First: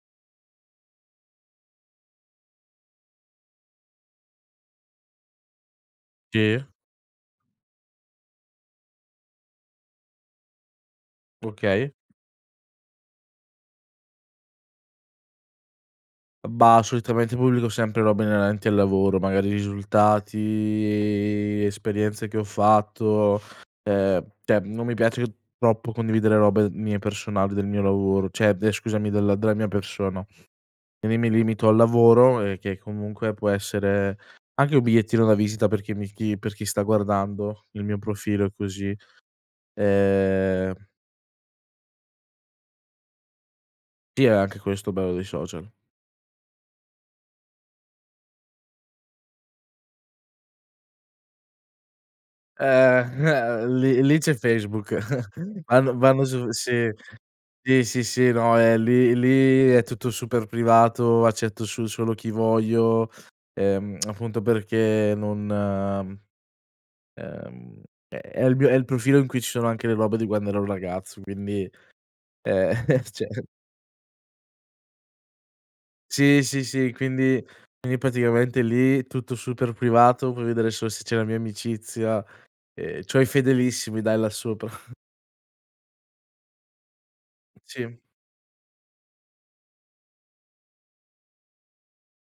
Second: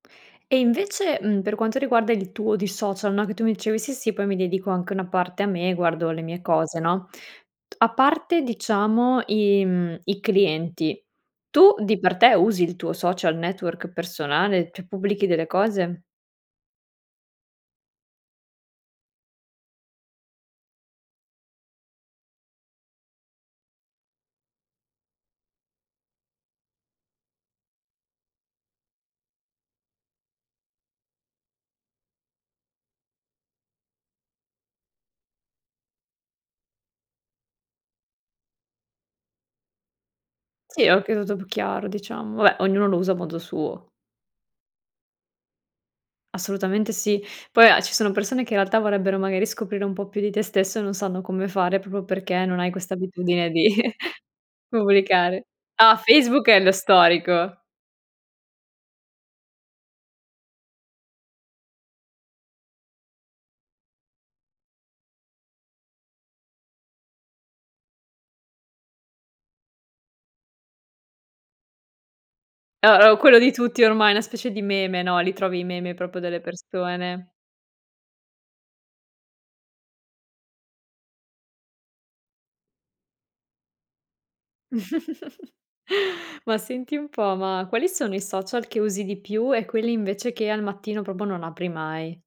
E invece, mhmm, per quanto riguarda il tuo di social, no, che tu mi dicevi: "Sì sì, poi mi dedico anche una parte a me, guardo le mie Sì. cose", no, a parte diciamo i mhmm, i clienti, tu Okay. di per te usi il tuo social network personale, cioè pubblichi delle cose? Mhmm, bah, solitamente pubblico sempre robe inerenti al lavoro, magari risultati, esperienze che ho fatto, ehm, cioè non mi piace troppo condividere robe mie personali, del mio lavoro cioè scusami della della mia persona. Quindi mi limito al lavoro e che comunque può essere anche un bigliettino da visita per chi mi per chi sta guardando il mio profilo così, ehm Sì, oka tutto più chiaro diciamo. Vabbè, ognuno lo usa a modo suo. Sì, è anche questo bello dei social. Assolutamente sì. Poi a ci sono persone che in realtà vorrebbero magari scoprire un po' più di te stesso e non sanno come fare proprio perché non hai questa Ehm, abitudine di lì lì c'è Facebook. pubblicare. Ah, Van vanno Facebook su è lo sì, storico. sì. sì, no eh lì lì è tutto super privato accetto su solo chi voglio, ehm, appunto perché non ehm, è il m è il profilo in cui ci sono anche le robe di quando era un ragazzo, quindi, ehm, Uh, uh, quello cioè di tutti ormai, una specie di meme, no, li trovi i meme proprio delle Sì, sì, sì, persone. quindi quindi praticamente lì tutto super privato, puoi vedere solo se c'è la mia amicizia e c'ho i fedelissimi dai là sopra. Ma senti un po', ma quali Sì. sono i social che usi di più e quelli invece che al mattino proprio non apri mai?